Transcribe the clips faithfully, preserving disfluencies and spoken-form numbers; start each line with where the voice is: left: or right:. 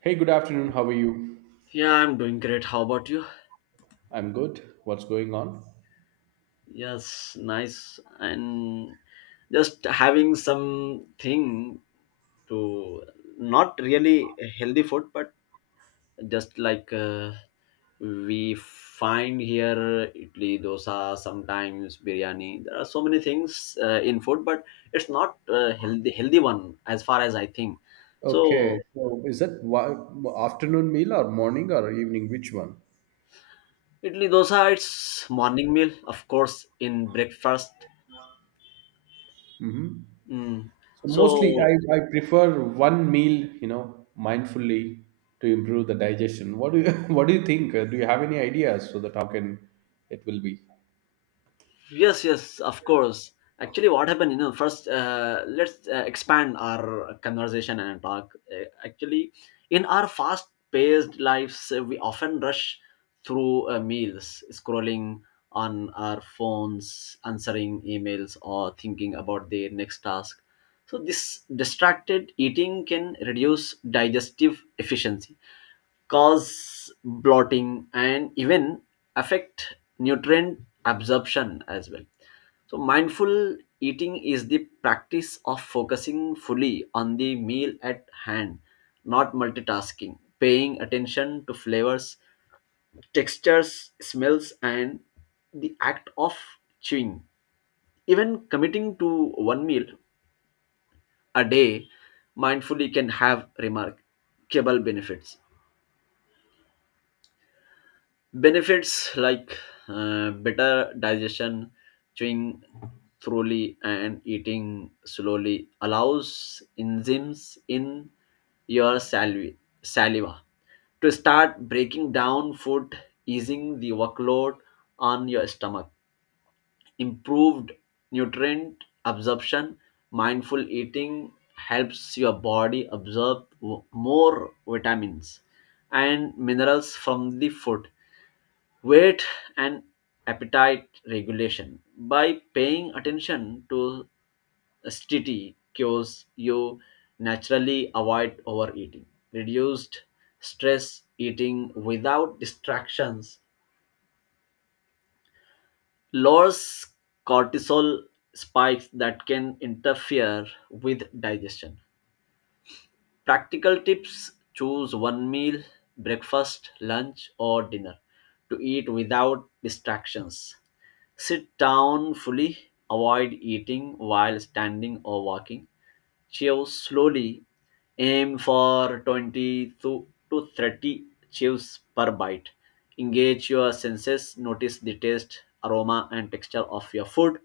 right: Hey, good afternoon. How are you?
left: Yeah, I'm doing great. How about you?
right: I'm good. What's going on?
left: Yes, nice. And just having something to not really healthy food, but just like uh, we find here idli, dosa, sometimes biryani. There are so many things uh, in food, but it's not uh, healthy healthy one as far as I think.
right: Okay.
left: So
right: So, is that wa- afternoon meal or morning or evening? Which one?
left: idli, dosa, it's morning meal, of course, in breakfast.
right: hmm
left: Mm.
right: So, mostly
left: So
right: I, I prefer one meal, you know, mindfully to improve the digestion. What do you What do you think? Uh, Do you have any ideas so that how can it will be?
left: yes, yes, of course. Actually, what happened, you know, first, uh, let's uh, expand our conversation and talk. Uh, actually, in our fast paced lives, uh, we often rush through uh, meals, scrolling on our phones, answering emails, or thinking about the next task. So, this distracted eating can reduce digestive efficiency, cause bloating and even affect nutrient absorption as well. So, mindful eating is the practice of focusing fully on the meal at hand, not multitasking, paying attention to flavors, textures, smells, and the act of chewing. Even committing to one meal a day mindfully can have remarkable benefits. Benefits like uh, better digestion, chewing thoroughly, and eating slowly allows enzymes in your saliva, saliva to start breaking down food, easing the workload on your stomach. Improved nutrient absorption, mindful eating helps your body absorb w- more vitamins and minerals from the food. Weight and appetite regulation: by paying attention to S T T cues, you naturally avoid overeating. Reduced stress eating without distractions lowers cortisol spikes that can interfere with digestion. Practical tips: choose one meal, breakfast, lunch, or dinner, to eat without distractions. Sit down fully, avoid eating while standing or walking. Chew slowly, aim for twenty to to thirty chews per bite. Engage your senses, notice the taste, aroma, and texture of your food.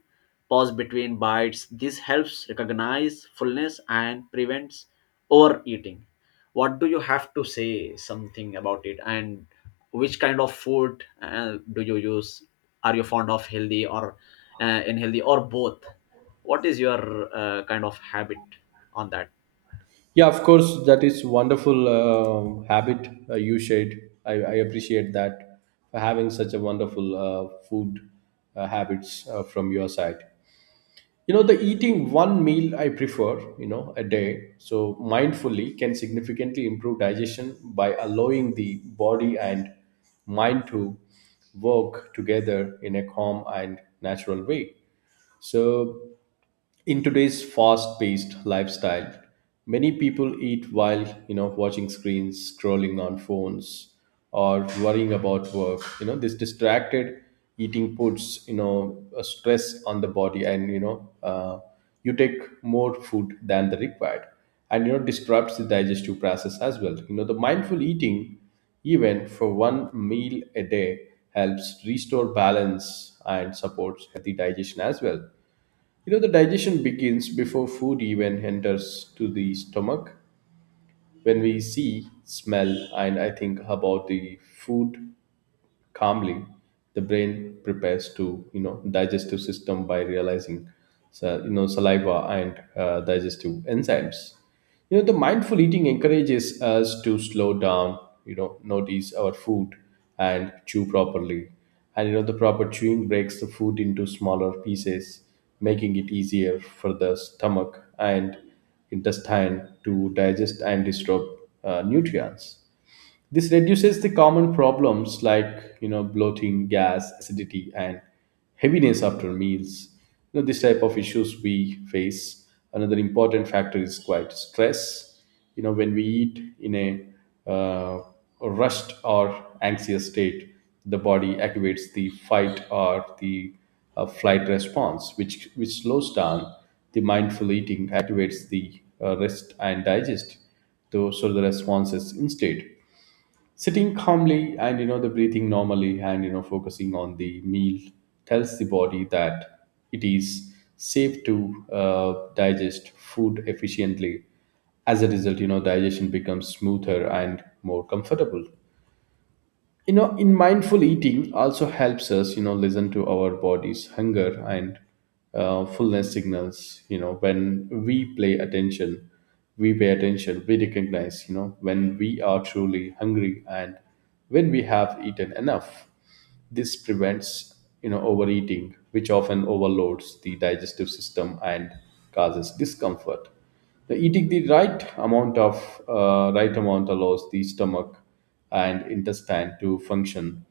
left: Pause between bites. This helps recognize fullness and prevents overeating. What do you have to say something about it? And which kind of food uh, do you use? Are you fond of healthy or uh, unhealthy or both? What is your uh, kind of habit on that?
right: Yeah, of course. That is wonderful uh, habit uh, you shared. I, I appreciate that for having such a wonderful uh, food uh, habits uh, from your side. You know, the eating one meal I prefer, you know, a day, so mindfully can significantly improve digestion by allowing the body and mind to work together in a calm and natural way. So, in today's fast-paced lifestyle, many people eat while, you know, watching screens, scrolling on phones, or worrying about work. You know, this distracted eating puts, you know, a stress on the body, and, you know, uh, you take more food than the required, and, you know, disrupts the digestive process as well. You know, the mindful eating even for one meal a day helps restore balance and supports healthy digestion as well. You know, the digestion begins before food even enters to the stomach. When we see, smell, and I think about the food, calmly, the brain prepares to, you know, digestive system by realizing sa- you know, saliva and uh, digestive enzymes. You know, the mindful eating encourages us to slow down, you know, notice our food and chew properly. And, you know, the proper chewing breaks the food into smaller pieces, making it easier for the stomach and intestine to digest and disturb uh, nutrients. This reduces the common problems like, you know, bloating, gas, acidity, and heaviness after meals. You know, this type of issues we face. Another important factor is quite stress. You know, when we eat in a uh, rushed or anxious state, the body activates the fight or the uh, flight response, which which slows down. The mindful eating activates the uh, rest and digest, though, so the responses instead, sitting calmly and, you know, the breathing normally, and, you know, focusing on the meal tells the body that it is safe to uh, digest food efficiently. As a result, you know, digestion becomes smoother and more comfortable. You know, in mindful eating also helps us, you know, listen to our body's hunger and uh, fullness signals. You know, when we play attention we pay attention, we recognize, you know, when we are truly hungry and when we have eaten enough. This prevents, you know, overeating, which often overloads the digestive system and causes discomfort. The eating the right amount of uh, right amount allows the stomach and intestine to function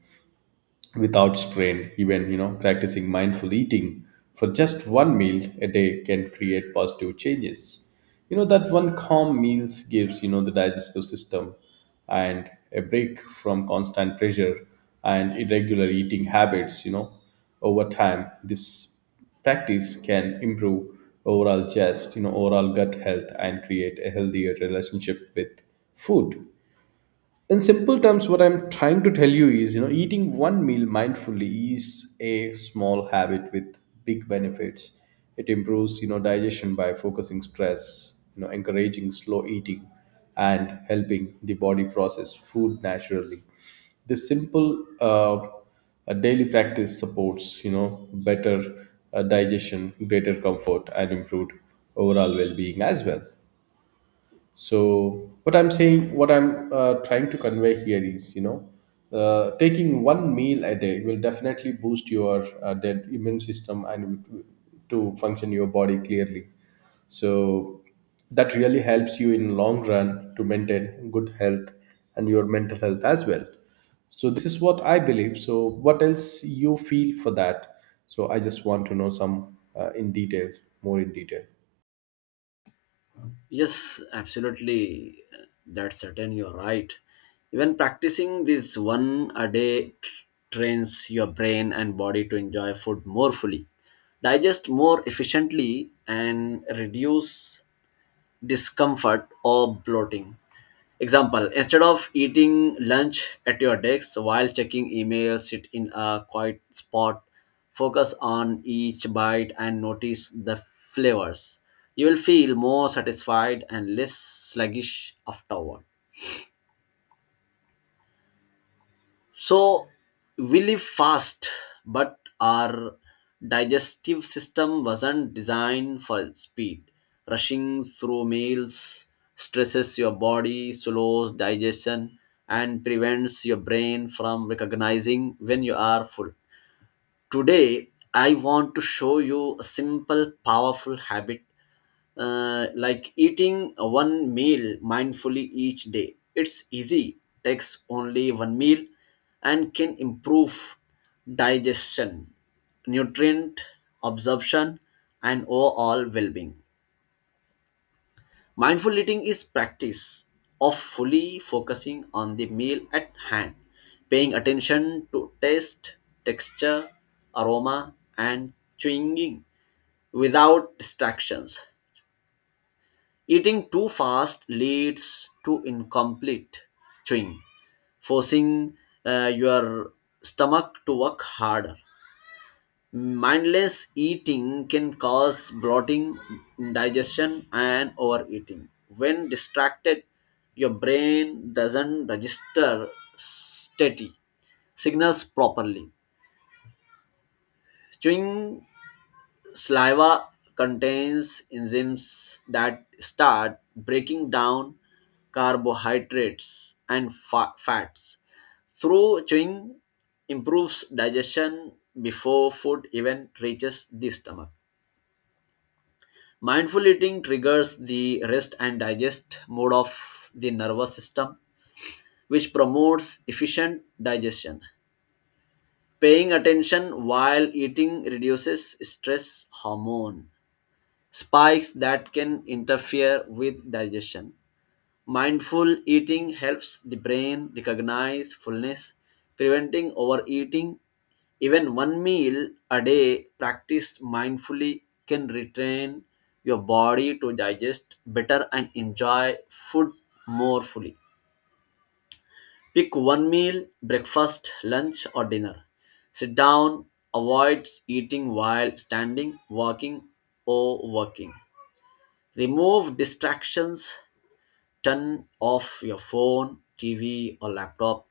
right: without strain. Even, you know, practicing mindful eating for just one meal a day can create positive changes. You know, that one calm meals gives, you know, the digestive system and a break from constant pressure and irregular eating habits. You know, over time, this practice can improve overall chest you know, overall gut health, and create a healthier relationship with food. In simple terms, what I'm trying to tell you is, you know, eating one meal mindfully is a small habit with big benefits. It improves, you know, digestion by focusing stress, you know, encouraging slow eating, and helping the body process food naturally. This simple uh, uh, daily practice supports, you know, better uh, digestion, greater comfort, and improved overall well-being as well. So what I'm saying, what I'm uh, trying to convey here is, you know, uh, taking one meal a day will definitely boost your uh, dead immune system and to function your body clearly. So that really helps you in long run to maintain good health and your mental health as well. So this is what I believe. So what else you feel for that? So I just want to know some, uh, in detail, more in detail.
left: Yes, absolutely. That's certain. You're right. Even practicing this one a day t- trains your brain and body to enjoy food more fully, digest more efficiently, and reduce discomfort or bloating. Example, instead of eating lunch at your desk while checking email, sit in a quiet spot, focus on each bite and notice the flavors. You will feel more satisfied and less sluggish afterward. So we live fast, but our digestive system wasn't designed for speed. Rushing through meals stresses your body, slows digestion, and prevents your brain from recognizing when you are full. Today, I want to show you a simple, powerful habit uh, like eating one meal mindfully each day. It's easy, takes only one meal, and can improve digestion, nutrient absorption, and overall well being. Mindful eating is practice of fully focusing on the meal at hand, paying attention to taste, texture, aroma, and chewing without distractions. Eating too fast leads to incomplete chewing, forcing uh, your stomach to work harder. Mindless eating can cause bloating, indigestion, and overeating. When distracted, your brain doesn't register steady signals properly. Chewing saliva contains enzymes that start breaking down carbohydrates and fa- fats. Through chewing improves digestion before food even reaches the stomach. Mindful eating triggers the rest and digest mode of the nervous system, which promotes efficient digestion. Paying attention while eating reduces stress hormone spikes that can interfere with digestion. Mindful eating helps the brain recognize fullness, preventing overeating. Even one meal a day practiced mindfully can retrain your body to digest better and enjoy food more fully. Pick one meal: breakfast, lunch, or dinner. Sit down, avoid eating while standing, walking, or working. Remove distractions, turn off your phone, T V, or laptop.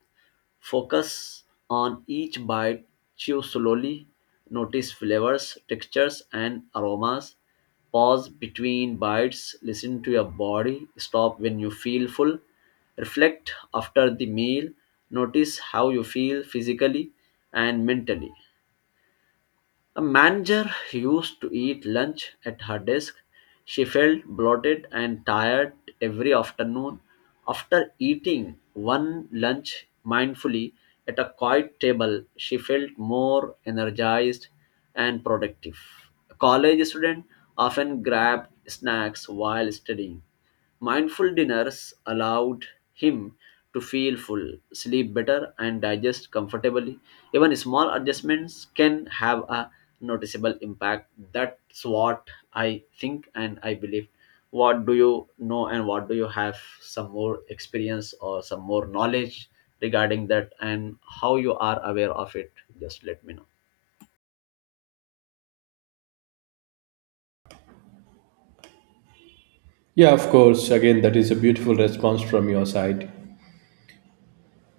left: Focus on each bite, chew slowly, notice flavors, textures, and aromas. Pause between bites, listen to your body, stop when you feel full, reflect after the meal, notice how you feel physically and mentally. The manager used to eat lunch at her desk. She felt bloated and tired every afternoon. After eating one lunch mindfully at a quiet table, she felt more energized and productive. A college student often grabbed snacks while studying. Mindful dinners allowed him to feel full, sleep better, and digest comfortably. Even small adjustments can have a noticeable impact. That's what I think and I believe. What do you know and what do you have some more experience or some more knowledge regarding that, and how you are aware of it? Just let me know.
right: Yeah, of course. Again, that is a beautiful response from your side.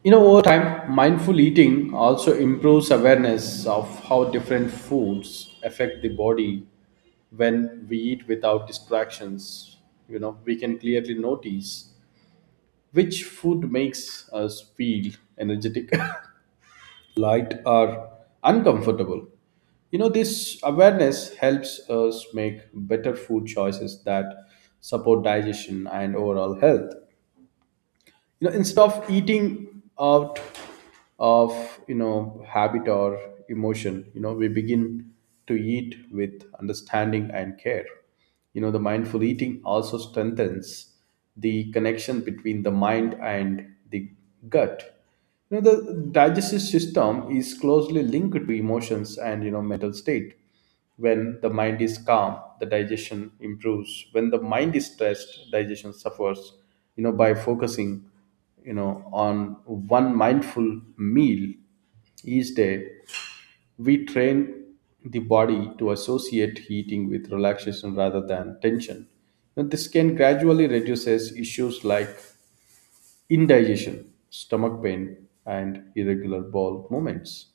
right: You know, over time, mindful eating also improves awareness of how different foods affect the body when we eat without distractions. You know, we can clearly notice which food makes us feel energetic, light, or uncomfortable. You know, this awareness helps us make better food choices that support digestion and overall health. You know, instead of eating out of, you know, habit or emotion, you know, we begin to eat with understanding and care. You know, the mindful eating also strengthens the connection between the mind and the gut. You know, the digestive system is closely linked to emotions and, you know, mental state. When the mind is calm, the digestion improves. When the mind is stressed, digestion suffers. You know, by focusing, you know, on one mindful meal each day, we train the body to associate heating with relaxation rather than tension. Now, this can gradually reduces issues like indigestion, stomach pain, and irregular bowel movements.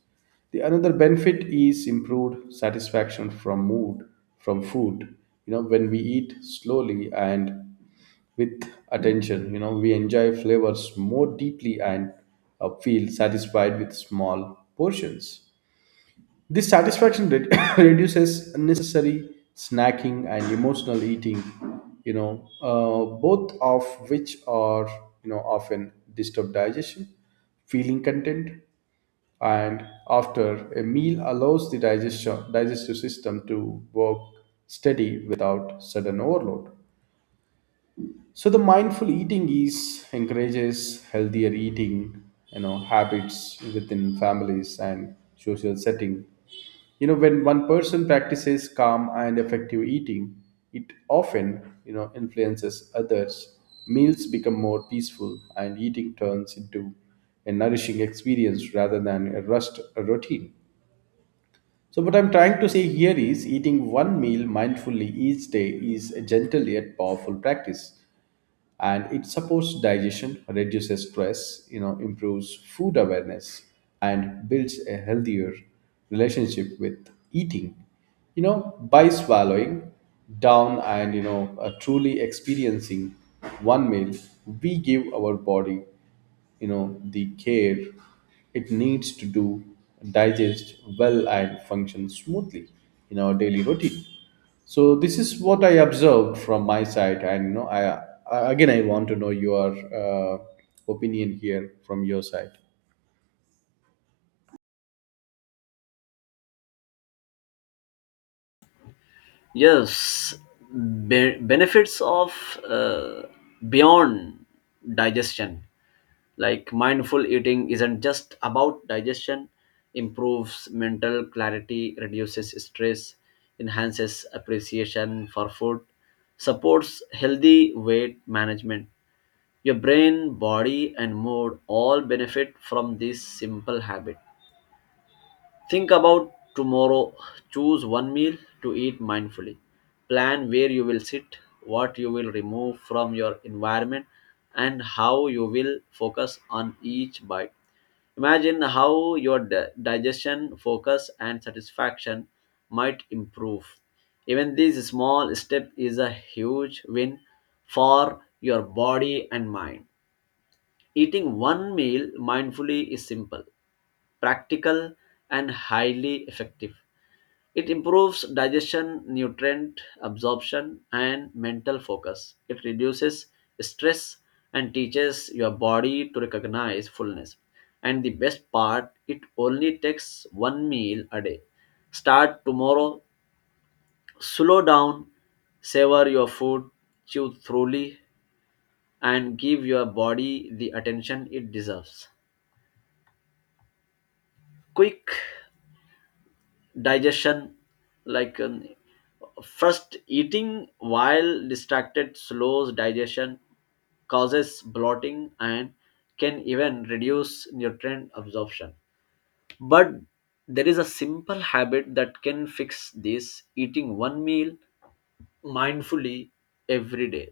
right: The another benefit is improved satisfaction from mood from food. You know, when we eat slowly and with attention, you know, we enjoy flavors more deeply and uh, feel satisfied with small portions. This satisfaction re- reduces unnecessary snacking and emotional eating, you know, uh, both of which are, you know, often disturb digestion, feeling content, and after a meal allows the digestion digestive system to work steady without sudden overload. So the mindful eating is encourages healthier eating, you know, habits within families and social setting. You know, when one person practices calm and effective eating, it often, you know, influences others. Meals become more peaceful and eating turns into a nourishing experience rather than a rust a routine. So what I'm trying to say here is eating one meal mindfully each day is a gentle yet powerful practice, and it supports digestion, reduces stress, you know, improves food awareness and builds a healthier relationship with eating. You know, by swallowing down and, you know, uh, truly experiencing one meal, we give our body, you know, the care it needs to do digest well and function smoothly in our daily routine. So this is what I observed from my side. And, you know, i, I again i want to know your uh, opinion here from your side.
left: Yes, be- benefits of uh, beyond digestion, like mindful eating isn't just about digestion. Improves mental clarity, reduces stress, enhances appreciation for food, supports healthy weight management. Your brain, body and mood all benefit from this simple habit. Think about tomorrow. Choose one meal to eat mindfully. Plan where you will sit, what you will remove from your environment, and how you will focus on each bite. Imagine how your di- digestion, focus, and satisfaction might improve. Even this small step is a huge win for your body and mind. Eating one meal mindfully is simple, practical, and highly effective. It improves digestion, nutrient absorption, and mental focus. It reduces stress and teaches your body to recognize fullness. And the best part, it only takes one meal a day. Start tomorrow, slow down, savor your food, chew thoroughly, and give your body the attention it deserves. Quick digestion, like um, first, eating while distracted slows digestion, causes bloating and can even reduce nutrient absorption. But there is a simple habit that can fix this: eating one meal mindfully every day.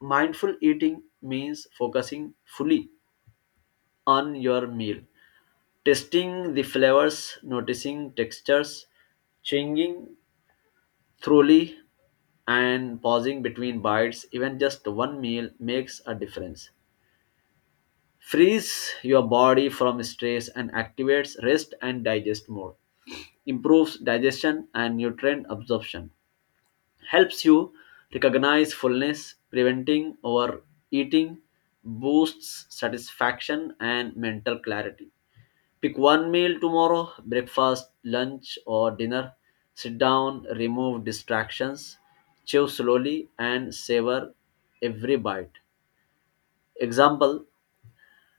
left: Mindful eating means focusing fully on your meal, tasting the flavors, noticing textures, chewing thoroughly, and pausing between bites. Even just one meal makes a difference. Frees your body from stress and activates rest and digest mode. Improves digestion and nutrient absorption. Helps you recognize fullness, preventing overeating, boosts satisfaction and mental clarity. Pick one meal tomorrow: breakfast, lunch, or dinner. Sit down, remove distractions, chew slowly, and savor every bite. Example: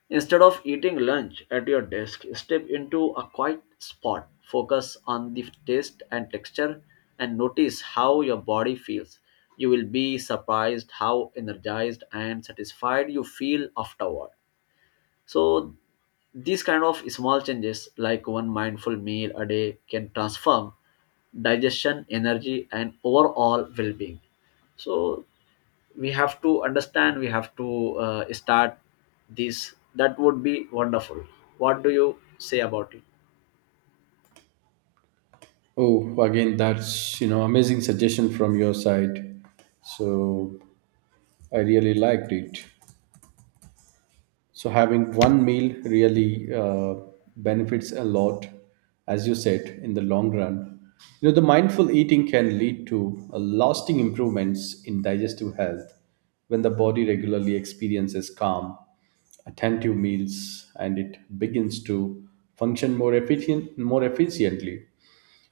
left: instead of eating lunch at your desk, step into a quiet spot, focus on the taste and texture, and notice how your body feels. You will be surprised how energized and satisfied you feel afterward. So these kind of small changes, like one mindful meal a day, can transform digestion, energy and overall well-being. So we have to understand, we have to uh, start this. That would be wonderful. What do you say about it?
right: Oh, again, that's, you know, amazing suggestion from your side. So I really liked it. So having one meal really uh, benefits a lot, as you said, in the long run. You know, the mindful eating can lead to a lasting improvements in digestive health when the body regularly experiences calm, attentive meals, and it begins to function more efficient, more efficiently.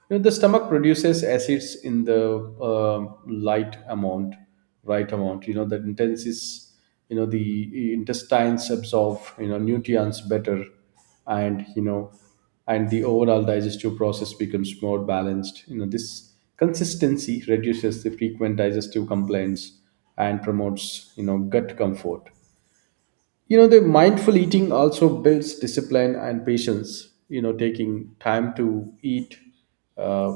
right: You know, the stomach produces acids in the uh light amount, right amount. You know, the intense is, you know, the intestines absorb, you know, nutrients better, and, you know, and the overall digestive process becomes more balanced. You know, this consistency reduces the frequent digestive complaints and promotes, you know, gut comfort. You know, the mindful eating also builds discipline and patience. You know, taking time to eat uh,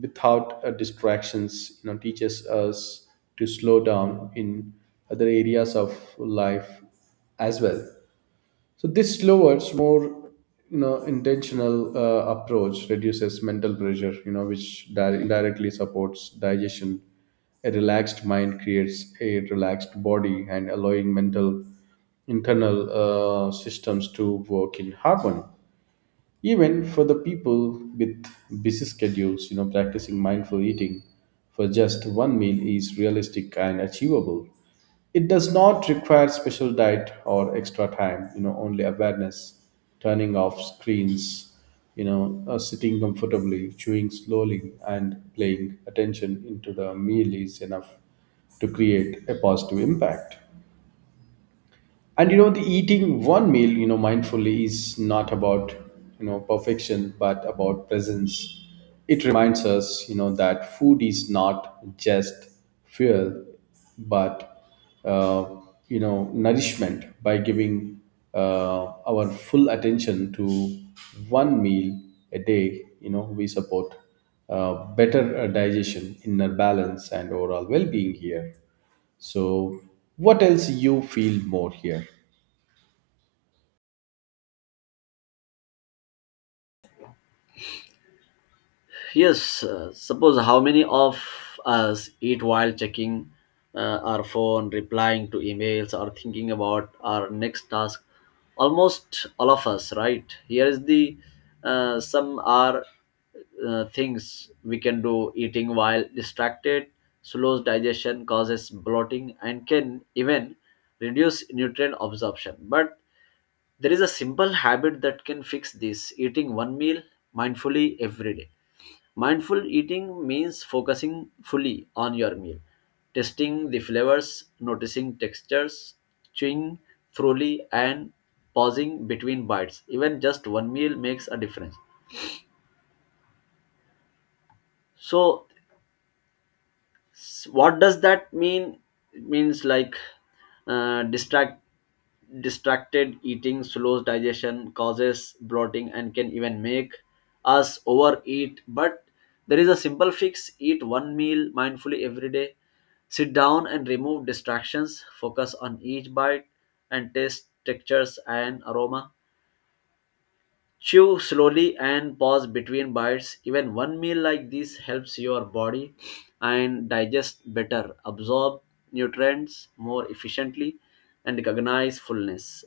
right: without uh, distractions, you know, teaches us to slow down in other areas of life as well. So this slower, more, you know, intentional uh, approach reduces mental pressure, you know, which di- indirectly supports digestion. A relaxed mind creates a relaxed body and allowing mental internal uh, systems to work in harmony. Even for the people with busy schedules, you know, practicing mindful eating for just one meal is realistic and achievable. It does not require special diet or extra time. You know, only awareness, turning off screens, you know, uh, sitting comfortably, chewing slowly, and paying attention into the meal is enough to create a positive impact. And, you know, the eating one meal, you know, mindfully is not about, you know, perfection but about presence. It reminds us, you know, that food is not just fuel, but uh, you know, nourishment. By giving uh, our full attention to one meal a day, you know, we support uh, better uh, digestion, inner balance, and overall well-being here. So what else you feel more here?
left: Yes, uh, suppose how many of us eat while checking uh, our phone, replying to emails, or thinking about our next task? Almost all of us, right? Here is the uh, some are uh, things we can do. Eating while distracted slows digestion, causes bloating and can even reduce nutrient absorption. But there is a simple habit that can fix this: eating one meal mindfully every day. Mindful eating means focusing fully on your meal, tasting the flavors, noticing textures, chewing thoroughly, and pausing between bites. Even just one meal makes a difference. So, S- what does that mean? It means like, uh, distract distracted eating slows digestion, causes bloating and can even make us overeat. But there is a simple fix: eat one meal mindfully every day. Sit down and remove distractions, focus on each bite and taste, textures and aroma. Chew slowly and pause between bites. Even one meal like this helps your body and digest better, absorb nutrients more efficiently, and recognize fullness.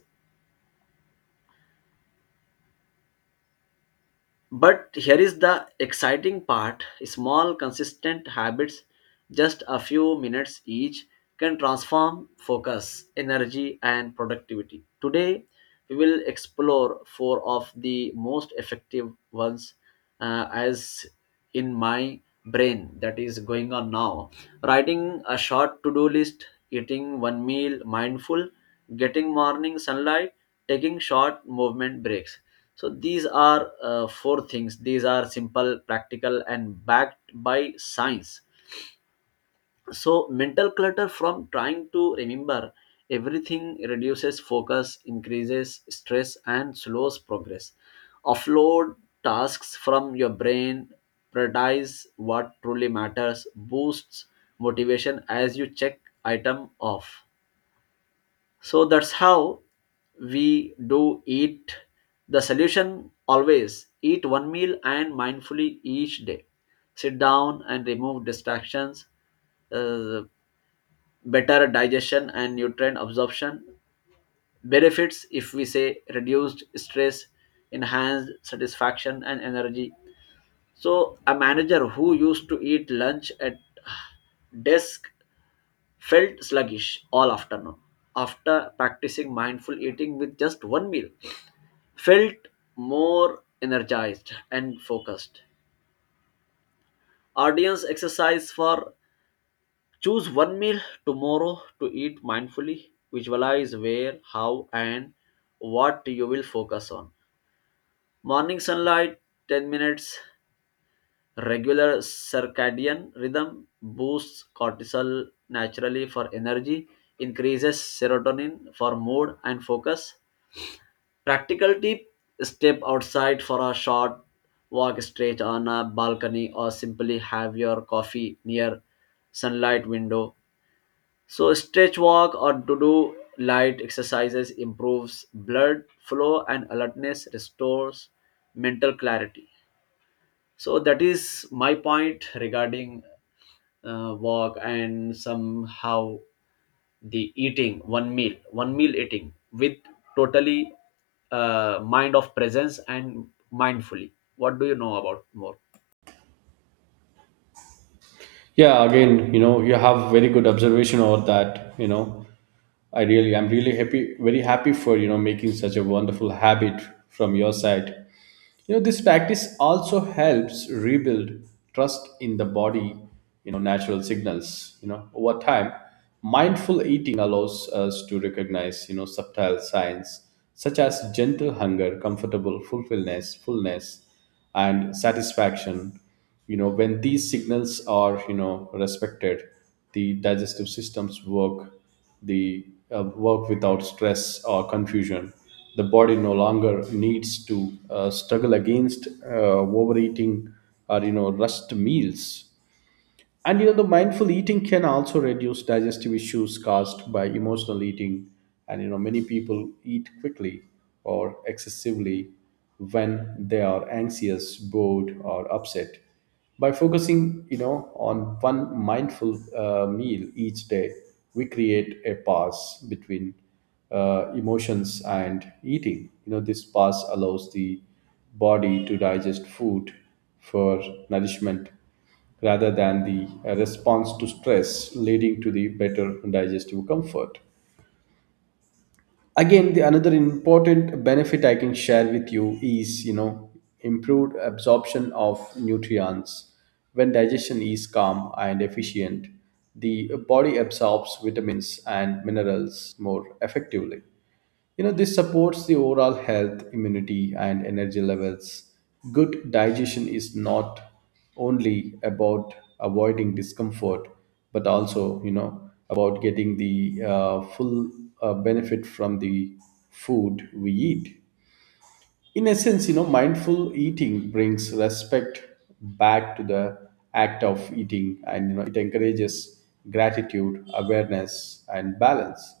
left: But here is the exciting part: small, consistent habits, just a few minutes each, can transform focus, energy, and productivity. Today, we will explore four of the most effective ones uh, as in my brain that is going on now. Writing a short to do list, eating one meal mindful, getting morning sunlight, taking short movement breaks. So these are uh, four things. These are simple, practical, and backed by science. So mental clutter from trying to remember everything reduces focus, increases stress, and slows progress. Offload tasks from your brain, prioritize what truly matters, boosts motivation as you check item off. So that's how we do eat. The solution, always eat one meal and mindfully each day. Sit down and remove distractions. uh, Better digestion and nutrient absorption benefits, if we say, reduced stress, enhanced satisfaction, and energy. So a manager who used to eat lunch at desk felt sluggish all afternoon. After practicing mindful eating with just one meal, felt more energized and focused. Audience exercise for, choose one meal tomorrow to eat mindfully. Visualize where, how, and what you will focus on. Morning sunlight, ten minutes. Regular circadian rhythm boosts cortisol naturally for energy, increases serotonin for mood and focus. Practical tip, step outside for a short walk, stretch on a balcony, or simply have your coffee near sunlight window. So stretch, walk, or to do light exercises improves blood flow and alertness, restores mental clarity. So that is my point regarding uh, walk and somehow the eating one meal one meal eating with totally uh, mind of presence and mindfully. What do you know about more?
right: Yeah, again, you know, you have very good observation over that. You know, i really i'm really happy, very happy for, you know, making such a wonderful habit from your side. You know, this practice also helps rebuild trust in the body, you know, natural signals. You know, over time, mindful eating allows us to recognize, you know, subtle signs such as gentle hunger, comfortable fulfillness, fullness, and satisfaction. You know, when these signals are, you know, respected, the digestive systems work the uh, work without stress or confusion. The body no longer needs to uh, struggle against uh, overeating or, you know, rushed meals. And, you know, the mindful eating can also reduce digestive issues caused by emotional eating. And, you know, many people eat quickly or excessively when they are anxious, bored, or upset. By focusing, you know, on one mindful uh, meal each day, we create a pause between uh, emotions and eating. You know, this pause allows the body to digest food for nourishment rather than the uh, response to stress, leading to the better digestive comfort. Again, the another important benefit I can share with you is, you know, improved absorption of nutrients. When digestion is calm and efficient, the body absorbs vitamins and minerals more effectively. You know, this supports the overall health, immunity, and energy levels. Good digestion is not only about avoiding discomfort, but also, you know, about getting the uh, full uh, benefit from the food we eat. In essence, you know, mindful eating brings respect back to the act of eating. And, you know, it encourages gratitude, awareness, and balance.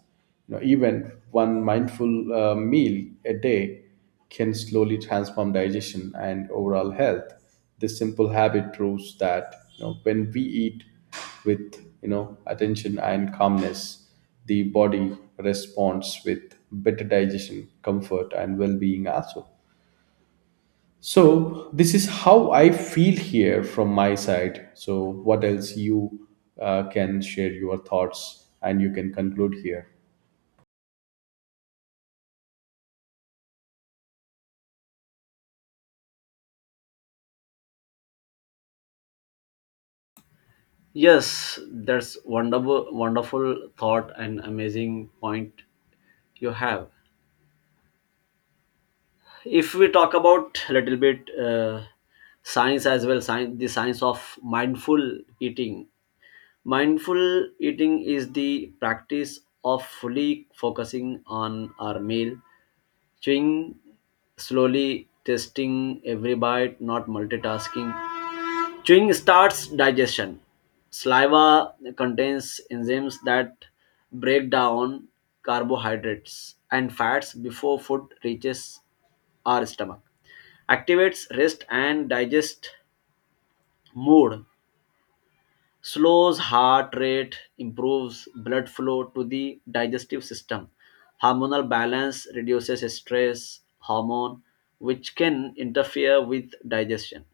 right: You know, even one mindful uh, meal a day can slowly transform digestion and overall health. This simple habit proves that, you know, when we eat with, you know, attention and calmness, the body responds with better digestion, comfort, and well-being also. So this is how I feel here from my side. So what else you uh, can share your thoughts, and you can conclude here.
left: Yes, that's wonderful, wonderful thought and amazing point you have. If we talk about a little bit uh, science as well, science, the science of mindful eating. Mindful eating is the practice of fully focusing on our meal, chewing slowly, tasting every bite, not multitasking. Chewing starts digestion. Saliva contains enzymes that break down carbohydrates and fats before food reaches our stomach. Activates rest and digest mood, slows heart rate, improves blood flow to the digestive system. Hormonal balance reduces stress hormone, which can interfere with digestion.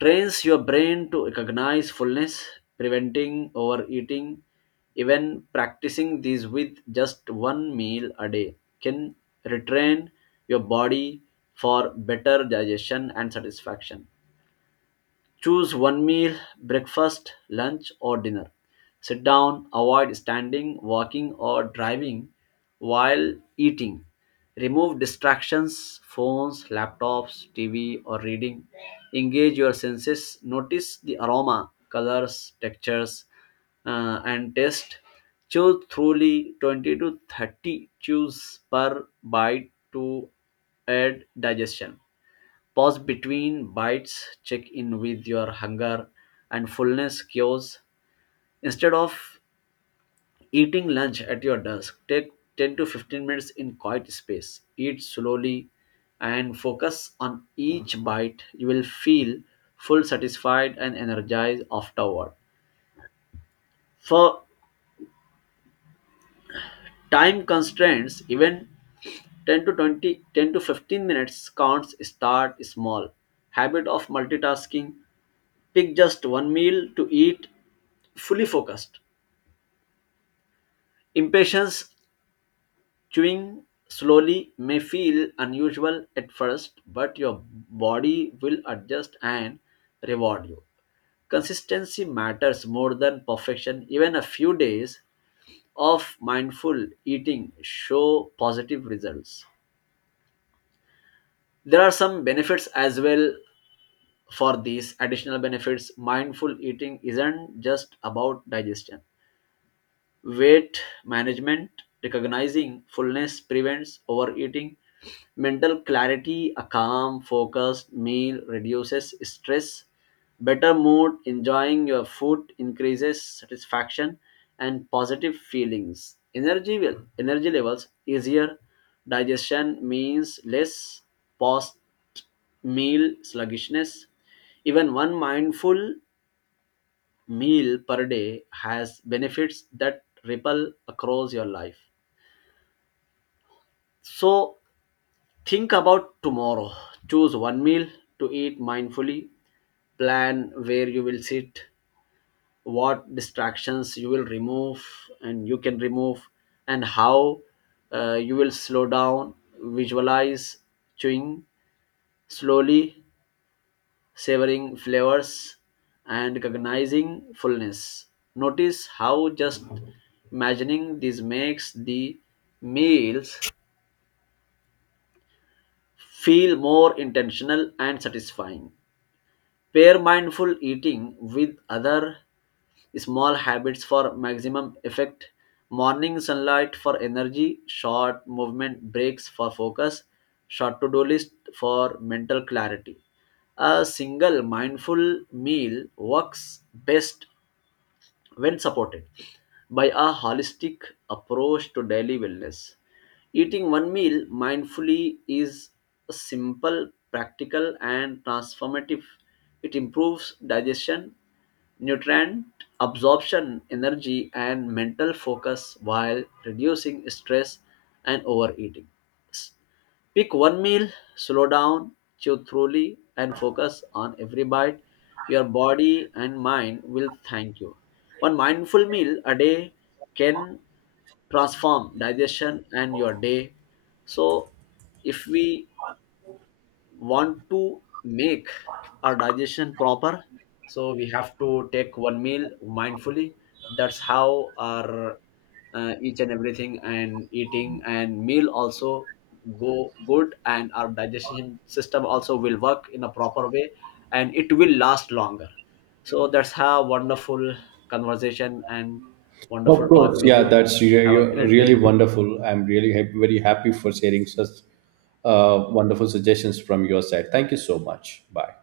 left: Trains your brain to recognize fullness, preventing overeating. Even practicing these with just one meal a day can retrain your body for better digestion and satisfaction. Choose one meal, breakfast, lunch, or dinner. Sit down, avoid standing, walking, or driving while eating. Remove distractions, phones, laptops, T V, or reading. Engage your senses. Notice the aroma, colors, textures, uh, and taste. Choose truly twenty to thirty chews per bite to aid digestion. Pause between bites, check in with your hunger and fullness cues. Instead of eating lunch at your desk, take ten to fifteen minutes in quiet space. Eat slowly and focus on each bite. You will feel full, satisfied, and energized afterward. For time constraints, even ten to twenty, ten to fifteen minutes counts. Start small. Habit of multitasking, pick just one meal to eat fully focused. Impatience, chewing slowly may feel unusual at first, but your body will adjust and reward you. Consistency matters more than perfection. Even a few days of mindful eating show positive results. There are some benefits as well for these additional benefits. Mindful eating isn't just about digestion. Weight management, recognizing fullness prevents overeating. Mental clarity, a calm, focused meal reduces stress. Better mood, enjoying your food increases satisfaction and positive feelings. Energy will energy levels easier, digestion means less post meal sluggishness. Even one mindful meal per day has benefits that ripple across your life. So think about tomorrow. Choose one meal to eat mindfully. Plan where you will sit, what distractions you will remove and you can remove, and how uh, you will slow down. Visualize chewing slowly, savoring flavors, and recognizing fullness. Notice how just imagining these makes the meals feel more intentional and satisfying. Pair mindful eating with other small habits for maximum effect. Morning sunlight for energy, short movement breaks for focus, short to do list for mental clarity. A single mindful meal works best when supported by a holistic approach to daily wellness. Eating one meal mindfully is simple, practical, and transformative. It improves digestion, nutrient absorption, energy, and mental focus while reducing stress and overeating. Pick one meal, slow down, chew thoroughly, and focus on every bite. Your body and mind will thank you. One mindful meal a day can transform digestion and your day. So if we want to make our digestion proper, so we have to take one meal mindfully. That's how our uh, each and everything and eating and meal also go good, and our digestion system also will work in a proper way, and it will last longer. So that's how wonderful conversation and wonderful
right: Of
left: talk
right: course,
left: with
right: yeah,
left: you.
right: that's
left: Have
right: really,
left: a great
right: really
left: day.
right: wonderful. I'm really ha- very happy for sharing such uh, wonderful suggestions from your side. Thank you so much. Bye.